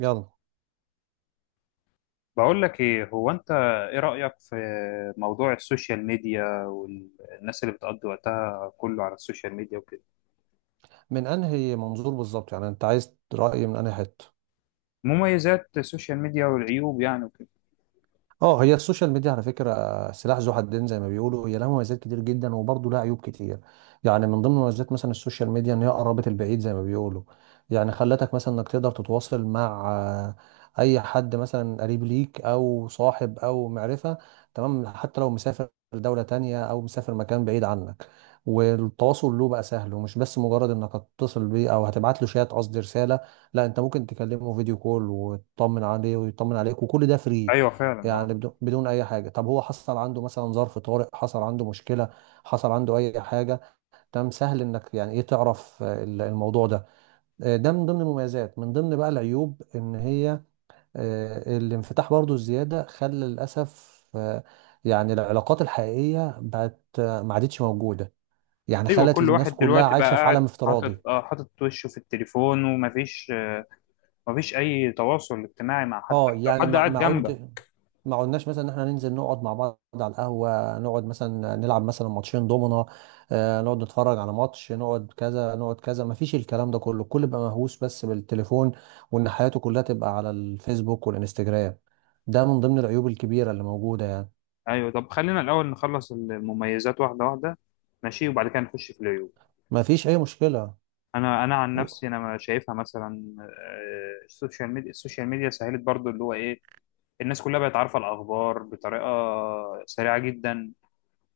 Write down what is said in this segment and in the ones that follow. يلا، بقول لك ايه، هو انت ايه رأيك في موضوع السوشيال ميديا والناس اللي بتقضي وقتها كله على السوشيال ميديا وكده؟ من انهي منظور بالظبط؟ يعني انت عايز رأي من انهي حتة؟ مميزات السوشيال ميديا والعيوب يعني وكده. اه، هي السوشيال ميديا على فكره سلاح ذو حدين زي ما بيقولوا. هي لها مميزات كتير جدا وبرضه لها عيوب كتير. يعني من ضمن مميزات مثلا السوشيال ميديا ان هي قربت البعيد زي ما بيقولوا. يعني خلتك مثلا انك تقدر تتواصل مع اي حد مثلا قريب ليك او صاحب او معرفه. تمام، حتى لو مسافر دوله تانية او مسافر مكان بعيد عنك، والتواصل له بقى سهل. ومش بس مجرد انك هتتصل بيه او هتبعت له شات، قصدي رساله، لا، انت ممكن تكلمه فيديو كول وتطمن عليه ويطمن عليك، وكل ده فري. ايوه فعلا، اه. يعني بدون اي حاجه. طب هو حصل عنده مثلا ظرف طارئ، حصل عنده مشكله، حصل عنده اي حاجه، تمام، سهل انك يعني ايه تعرف الموضوع ده. ده من ضمن المميزات. من ضمن بقى العيوب ان هي الانفتاح برضو الزياده خلى للاسف يعني العلاقات الحقيقيه بقت ما عادتش موجوده. يعني ايوه، خلت كل الناس واحد كلها دلوقتي بقى عايشه في قاعد عالم افتراضي. حاطط وشه في التليفون، ومفيش آه مفيش اي تواصل اجتماعي مع حد اه، لو يعني حد ما قاعد ما جنبك. عدت ما قلناش مثلا ان احنا ننزل نقعد مع بعض على القهوه، نقعد مثلا نلعب مثلا ماتشين دومنا، آه، نقعد نتفرج على ماتش، نقعد كذا نقعد كذا. ما فيش الكلام ده كله. الكل بقى مهووس بس بالتليفون، وان حياته كلها تبقى على الفيسبوك والانستجرام. ده من ضمن العيوب الكبيره اللي موجوده يعني. ايوه، طب خلينا الاول نخلص المميزات واحدة واحدة، ماشي، وبعد كده نخش في العيوب. ما فيش اي مشكله. انا عن و- نفسي، انا ما شايفها مثلا، السوشيال ميديا سهلت برضو اللي هو ايه، الناس كلها بقت عارفه الاخبار بطريقه سريعه جدا.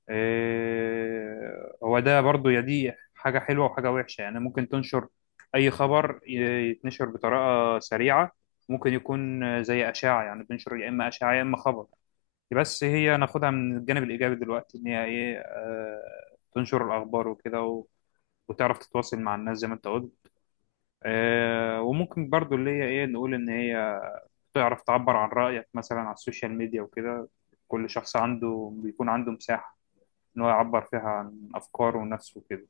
هو ده برضو، يا دي حاجه حلوه وحاجه وحشه، يعني ممكن تنشر اي خبر، يتنشر بطريقه سريعه. ممكن يكون زي اشاعه، يعني تنشر يا اما اشاعه يا اما خبر. بس هي ناخدها من الجانب الايجابي دلوقتي، ان هي ايه، تنشر الاخبار وكده، وتعرف تتواصل مع الناس زي ما انت قلت. وممكن برضو اللي هي ايه، نقول ان هي تعرف تعبر عن رأيك مثلا على السوشيال ميديا وكده. كل شخص عنده بيكون عنده مساحة ان هو يعبر فيها عن افكاره ونفسه وكده.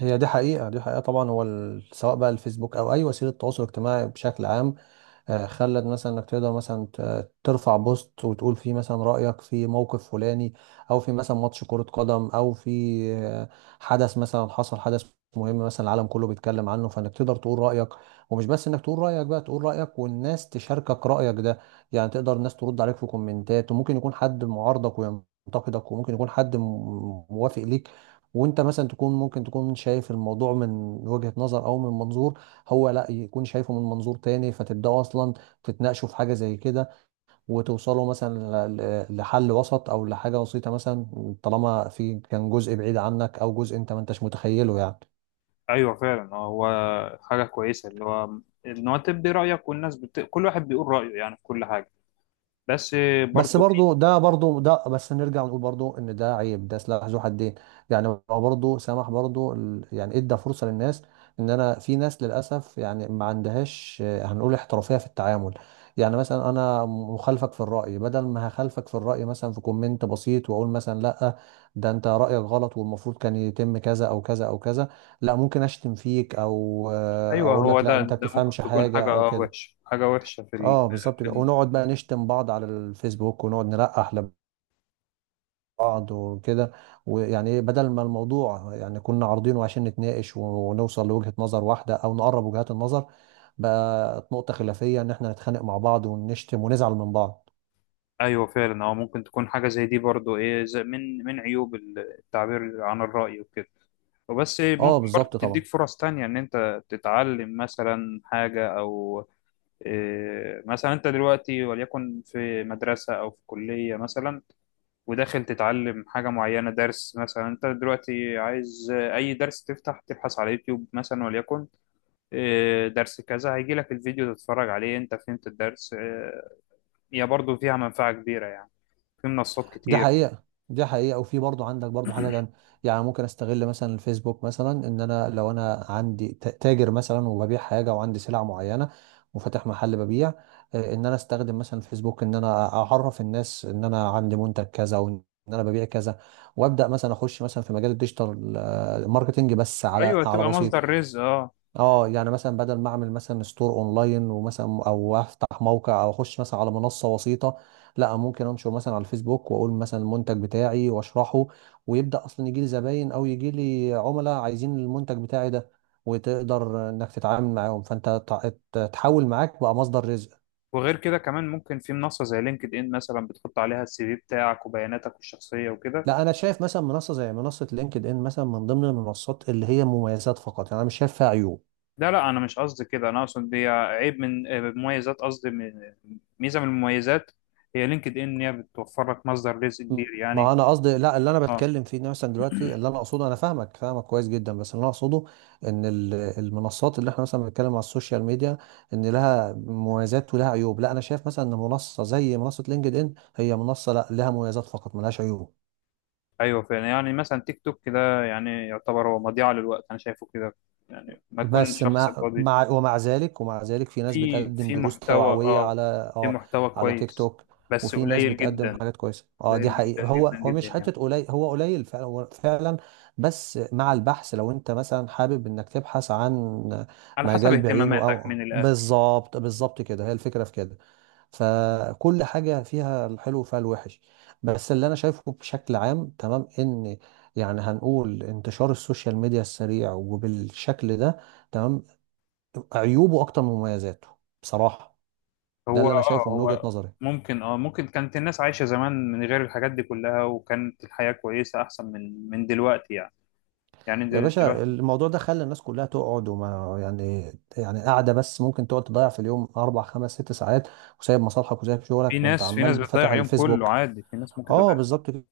هي دي حقيقه، دي حقيقه طبعا. هو سواء بقى الفيسبوك او اي وسيله تواصل اجتماعي بشكل عام، خلت مثلا انك تقدر مثلا ترفع بوست وتقول فيه مثلا رأيك في موقف فلاني، او في مثلا ماتش كرة قدم، او في آه، حدث مثلا، حصل حدث مهم مثلا العالم كله بيتكلم عنه، فانك تقدر تقول رأيك. ومش بس انك تقول رأيك بقى، تقول رأيك والناس تشاركك رأيك ده. يعني تقدر الناس ترد عليك في كومنتات، وممكن يكون حد معارضك وينتقدك، وممكن يكون حد موافق ليك. وانت مثلا تكون ممكن تكون شايف الموضوع من وجهة نظر او من منظور، هو لا يكون شايفه من منظور تاني، فتبداوا اصلا تتناقشوا في حاجه زي كده، وتوصلوا مثلا لحل وسط او لحاجه بسيطه مثلا، طالما في كان جزء بعيد عنك او جزء انت ما انتش متخيله يعني. ايوه فعلا، هو حاجة كويسة اللي هو ان هو تبدي رأيك، والناس كل واحد بيقول رأيه يعني في كل حاجة، بس بس برضو. برضو ده بس نرجع ونقول برضو ان ده عيب، ده سلاح ذو حدين. يعني هو برضو سمح، برضو يعني ادى فرصة للناس، ان انا في ناس للاسف يعني ما عندهاش هنقول احترافية في التعامل. يعني مثلا انا مخالفك في الرأي، بدل ما هخالفك في الرأي مثلا في كومنت بسيط واقول مثلا لا، ده انت رأيك غلط والمفروض كان يتم كذا او كذا او كذا، لا، ممكن اشتم فيك او ايوه، اقول هو لك لا، ده انت ده ممكن بتفهمش تكون حاجة حاجة او آه، كده. وحشة حاجة وحشة اه، بالظبط في كده. ال... ونقعد بقى نشتم بعض على الفيسبوك، ونقعد نلقح لبعض وكده. ويعني ايه، بدل ما الموضوع يعني كنا عارضينه عشان نتناقش ونوصل لوجهة نظر واحدة او نقرب وجهات النظر، بقت نقطة خلافية ان احنا نتخانق مع بعض ونشتم ونزعل من بعض. ايوه فعلا، هو ممكن تكون حاجه زي دي برضو، ايه، زي من عيوب التعبير عن الراي وكده وبس. اه، ممكن برضو بالظبط طبعا. تديك فرص تانية إن أنت تتعلم مثلا حاجة، أو مثلا أنت دلوقتي وليكن في مدرسة أو في كلية مثلا، وداخل تتعلم حاجة معينة، درس مثلا. أنت دلوقتي عايز أي درس، تفتح تبحث على يوتيوب مثلا وليكن درس كذا، هيجي لك الفيديو تتفرج عليه أنت فهمت الدرس. هي برضو فيها منفعة كبيرة يعني، في منصات دي كتير. حقيقة، دي حقيقة. وفي برضو عندك برضو حاجة تانية. يعني ممكن استغل مثلا الفيسبوك مثلا، ان انا لو انا عندي تاجر مثلا وببيع حاجة وعندي سلع معينة وفاتح محل ببيع، ان انا استخدم مثلا الفيسبوك ان انا اعرف الناس ان انا عندي منتج كذا وان انا ببيع كذا، وابدا مثلا اخش مثلا في مجال الديجيتال ماركتينج بس على ايوه تبقى بسيط. مصدر رزق، اه. اه، يعني مثلا بدل ما اعمل مثلا ستور اونلاين ومثلا او افتح موقع او اخش مثلا على منصه وسيطه، لا، ممكن انشر مثلا على الفيسبوك واقول مثلا المنتج بتاعي واشرحه، ويبدا اصلا يجي لي زباين او يجي لي عملاء عايزين المنتج بتاعي ده، وتقدر انك تتعامل معاهم، فانت تحول معاك بقى مصدر رزق. وغير كده كمان، ممكن في منصة زي لينكد ان مثلا بتحط عليها السي في بتاعك وبياناتك الشخصية وكده. لا، انا شايف مثلا منصه زي منصه لينكد ان مثلا من ضمن المنصات اللي هي مميزات فقط، يعني انا مش شايف فيها عيوب. ده لا، انا مش قصدي كده، انا اقصد دي عيب من، مميزات قصدي ميزة من المميزات. هي لينكد ان إن هي بتوفر لك مصدر رزق م- كبير يعني، ما انا قصدي لا، اللي انا اه. بتكلم فيه إن مثلا دلوقتي اللي انا اقصده، انا فاهمك، فاهمك كويس جدا، بس اللي انا اقصده ان المنصات اللي احنا مثلا بنتكلم على السوشيال ميديا ان لها مميزات ولها عيوب، لا انا شايف مثلا ان منصه زي منصه لينكد ان هي منصه لا لها مميزات فقط، ملهاش عيوب. ايوه فعلا، يعني مثلا تيك توك ده، يعني يعتبر هو مضيعة للوقت، انا شايفه كده، يعني ما تكون بس شخص مع فاضي. مع ومع ذلك ومع ذلك في ناس في بتقدم في دروس محتوى، توعوية اه، على، في اه، محتوى على تيك كويس، توك. بس وفي ناس قليل بتقدم جدا، حاجات كويسة. اه، دي قليل جدا حقيقة. هو جدا هو جدا مش يعني. حتة قليل، هو قليل فعلا، هو فعلا. بس مع البحث، لو انت مثلا حابب انك تبحث عن على حسب مجال بعينه، اهتماماتك او من الاخر. بالظبط بالظبط كده، هي الفكرة في كده. فكل حاجة فيها الحلو وفيها الوحش. بس اللي أنا شايفه بشكل عام، تمام، إن يعني هنقول انتشار السوشيال ميديا السريع وبالشكل ده، تمام، عيوبه أكتر من مميزاته بصراحة. ده هو اللي أنا اه شايفه من وجهة هو نظري. ممكن كانت الناس عايشة زمان من غير الحاجات دي كلها، وكانت الحياة كويسة احسن من دلوقتي يعني، يعني يا دل- باشا، دلوقتي الموضوع ده خلى الناس كلها تقعد وما يعني، يعني قاعدة بس ممكن تقعد تضيع في اليوم أربع خمس ست ساعات، وسايب مصالحك وسايب في شغلك وأنت ناس في ناس عمال فاتح بتضيع يوم كله الفيسبوك. عادي، في ناس ممكن اه، تضيع. بالظبط كده.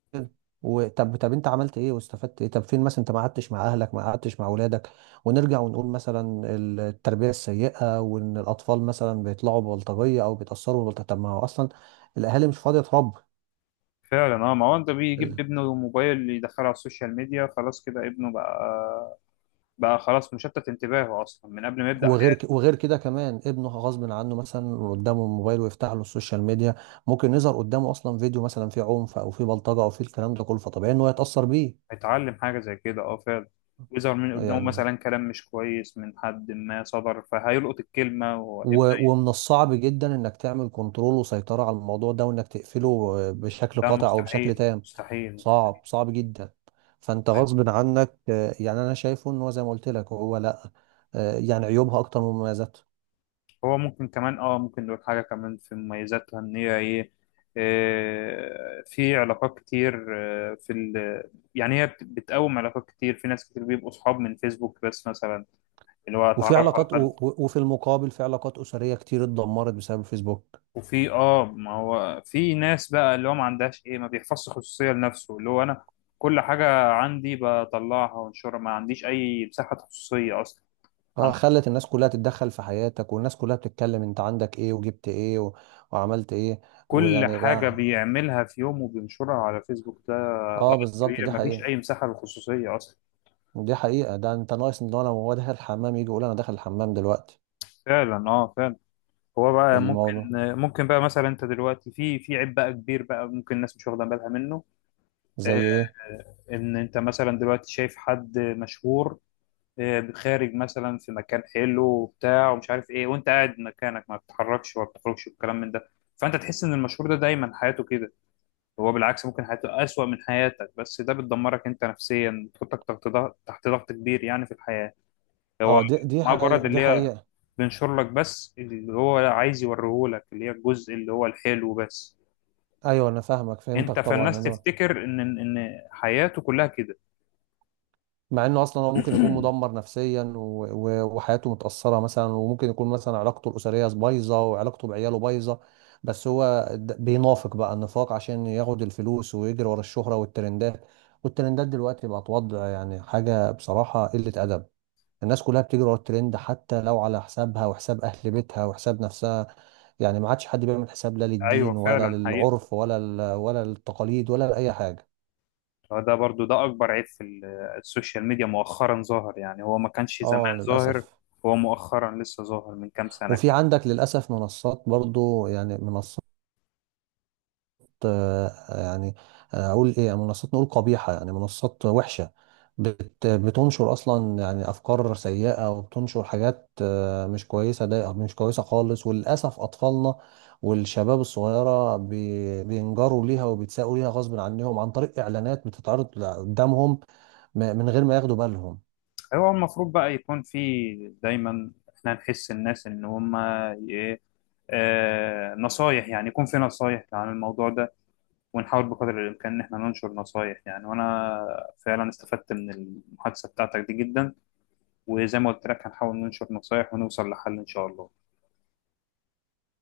وطب، طب انت عملت ايه واستفدت ايه؟ طب فين مثلا؟ انت ما قعدتش مع اهلك، ما قعدتش مع اولادك. ونرجع ونقول مثلا التربيه السيئه، وان الاطفال مثلا بيطلعوا ببلطجيه او بيتاثروا ببلطجيه. طب ما هو اصلا الاهالي مش فاضيه تربي. فعلا، اه، ما هو انت ال- بيجيب ابنه موبايل يدخله على السوشيال ميديا، خلاص كده ابنه بقى، خلاص مشتت انتباهه اصلا من قبل ما يبدأ. وغير وغير كده كمان، ابنه غصب عنه مثلا قدامه الموبايل ويفتح له السوشيال ميديا، ممكن يظهر قدامه اصلا فيديو مثلا فيه عنف او فيه بلطجه او فيه الكلام ده كله، فطبيعي ان هو يتاثر بيه. هيتعلم حاجة زي كده، اه فعلا. ويظهر من قدامه يعني مثلا كلام مش كويس من حد ما صدر، فهيلقط الكلمة وهيبقى. ومن الصعب جدا انك تعمل كنترول وسيطرة على الموضوع ده، وانك تقفله بشكل ده قاطع او بشكل مستحيل، تام. مستحيل، مستحيل. صعب، صعب جدا. فانت طيب، غصب عنك، يعني انا شايفه ان هو زي ما قلت لك هو لا، يعني عيوبها اكتر من مميزاتها. هو ممكن كمان، اه، ممكن نقول حاجة كمان في مميزاتها، ان هي ايه، في علاقات كتير، آه، في ال... يعني هي بتقوم علاقات كتير، في ناس كتير بيبقوا صحاب من فيسبوك بس مثلا، اللي هو وفي اتعرف على علاقات حد. وفي المقابل في علاقات اسريه كتير اتدمرت بسبب الفيسبوك. وفي، اه، ما هو في ناس بقى اللي هو ما عندهاش ايه، ما بيحفظش خصوصية لنفسه، اللي هو انا كل حاجة عندي بطلعها وانشرها، ما عنديش اي مساحة خصوصية اصلا، اه، عن خلت الناس كلها تتدخل في حياتك، والناس كلها بتتكلم انت عندك ايه وجبت ايه وعملت ايه. كل ويعني حاجة بقى، بيعملها في يوم وبينشرها على فيسبوك. ده اه، غلط بالظبط، كبير، دي ما فيش حقيقة، اي مساحة للخصوصية اصلا. دي حقيقة. ده انت ناقص ان هو لو هو داخل الحمام يجي يقول انا داخل الحمام دلوقتي. فعلا، اه، فعلا. هو بقى ممكن، الموضوع ممكن بقى مثلا، انت دلوقتي في عيب بقى كبير بقى، ممكن الناس مش واخدة بالها منه، زي آه، ايه؟ ان انت مثلا دلوقتي شايف حد مشهور، خارج مثلا في مكان حلو وبتاع، ومش عارف ايه، وانت قاعد مكانك ما بتتحركش وما بتخرجش والكلام من ده. فانت تحس ان المشهور ده دايما حياته كده، هو بالعكس ممكن حياته اسوأ من حياتك، بس ده بتدمرك انت نفسيا، بتحطك تحت ضغط، تحت ضغط كبير يعني في الحياة. هو اه، دي دي حقيقة، مجرد دي اللي هي حقيقة. بينشر لك بس اللي هو عايز يوريهولك اللي هي الجزء اللي هو الحلو بس، ايوه، انا فاهمك، انت فهمتك طبعا، فالناس ان تمام هو تفتكر ان حياته كلها كده. مع انه اصلا هو ممكن يكون مدمر نفسيا و... و... وحياته متأثرة مثلا، وممكن يكون مثلا علاقته الأسرية بايظة وعلاقته بعياله بايظة، بس هو بينافق بقى، النفاق عشان ياخد الفلوس ويجري ورا الشهرة والترندات. والترندات دلوقتي بقت وضع، يعني حاجة بصراحة قلة أدب. الناس كلها بتجري ورا الترند حتى لو على حسابها وحساب اهل بيتها وحساب نفسها. يعني ما عادش حد بيعمل حساب لا ايوه للدين ولا فعلا حقيقة، للعرف ولا ولا التقاليد ولا لاي حاجه. هو ده برضو ده أكبر عيب في السوشيال ميديا، مؤخرا ظاهر يعني، هو ما كانش زمان اه، ظاهر، للاسف. هو مؤخرا لسه ظاهر من كام سنة وفي كده. عندك للاسف منصات، برضو يعني منصات، يعني، اقول ايه، منصات نقول قبيحه، يعني منصات وحشه، بتنشر اصلا يعني افكار سيئه، وبتنشر حاجات مش كويسه، ده مش كويسه خالص. وللاسف اطفالنا والشباب الصغيره بينجروا ليها وبيتساقوا ليها غصب عنهم، عن طريق اعلانات بتتعرض قدامهم من غير ما ياخدوا بالهم. هو المفروض بقى يكون في دايما، احنا نحس الناس إن هم إيه آه نصايح يعني يكون في نصايح عن الموضوع ده، ونحاول بقدر الإمكان إن احنا ننشر نصايح يعني، وأنا فعلا استفدت من المحادثة بتاعتك دي جدا، وزي ما قلت لك هنحاول ننشر نصايح ونوصل لحل إن شاء الله.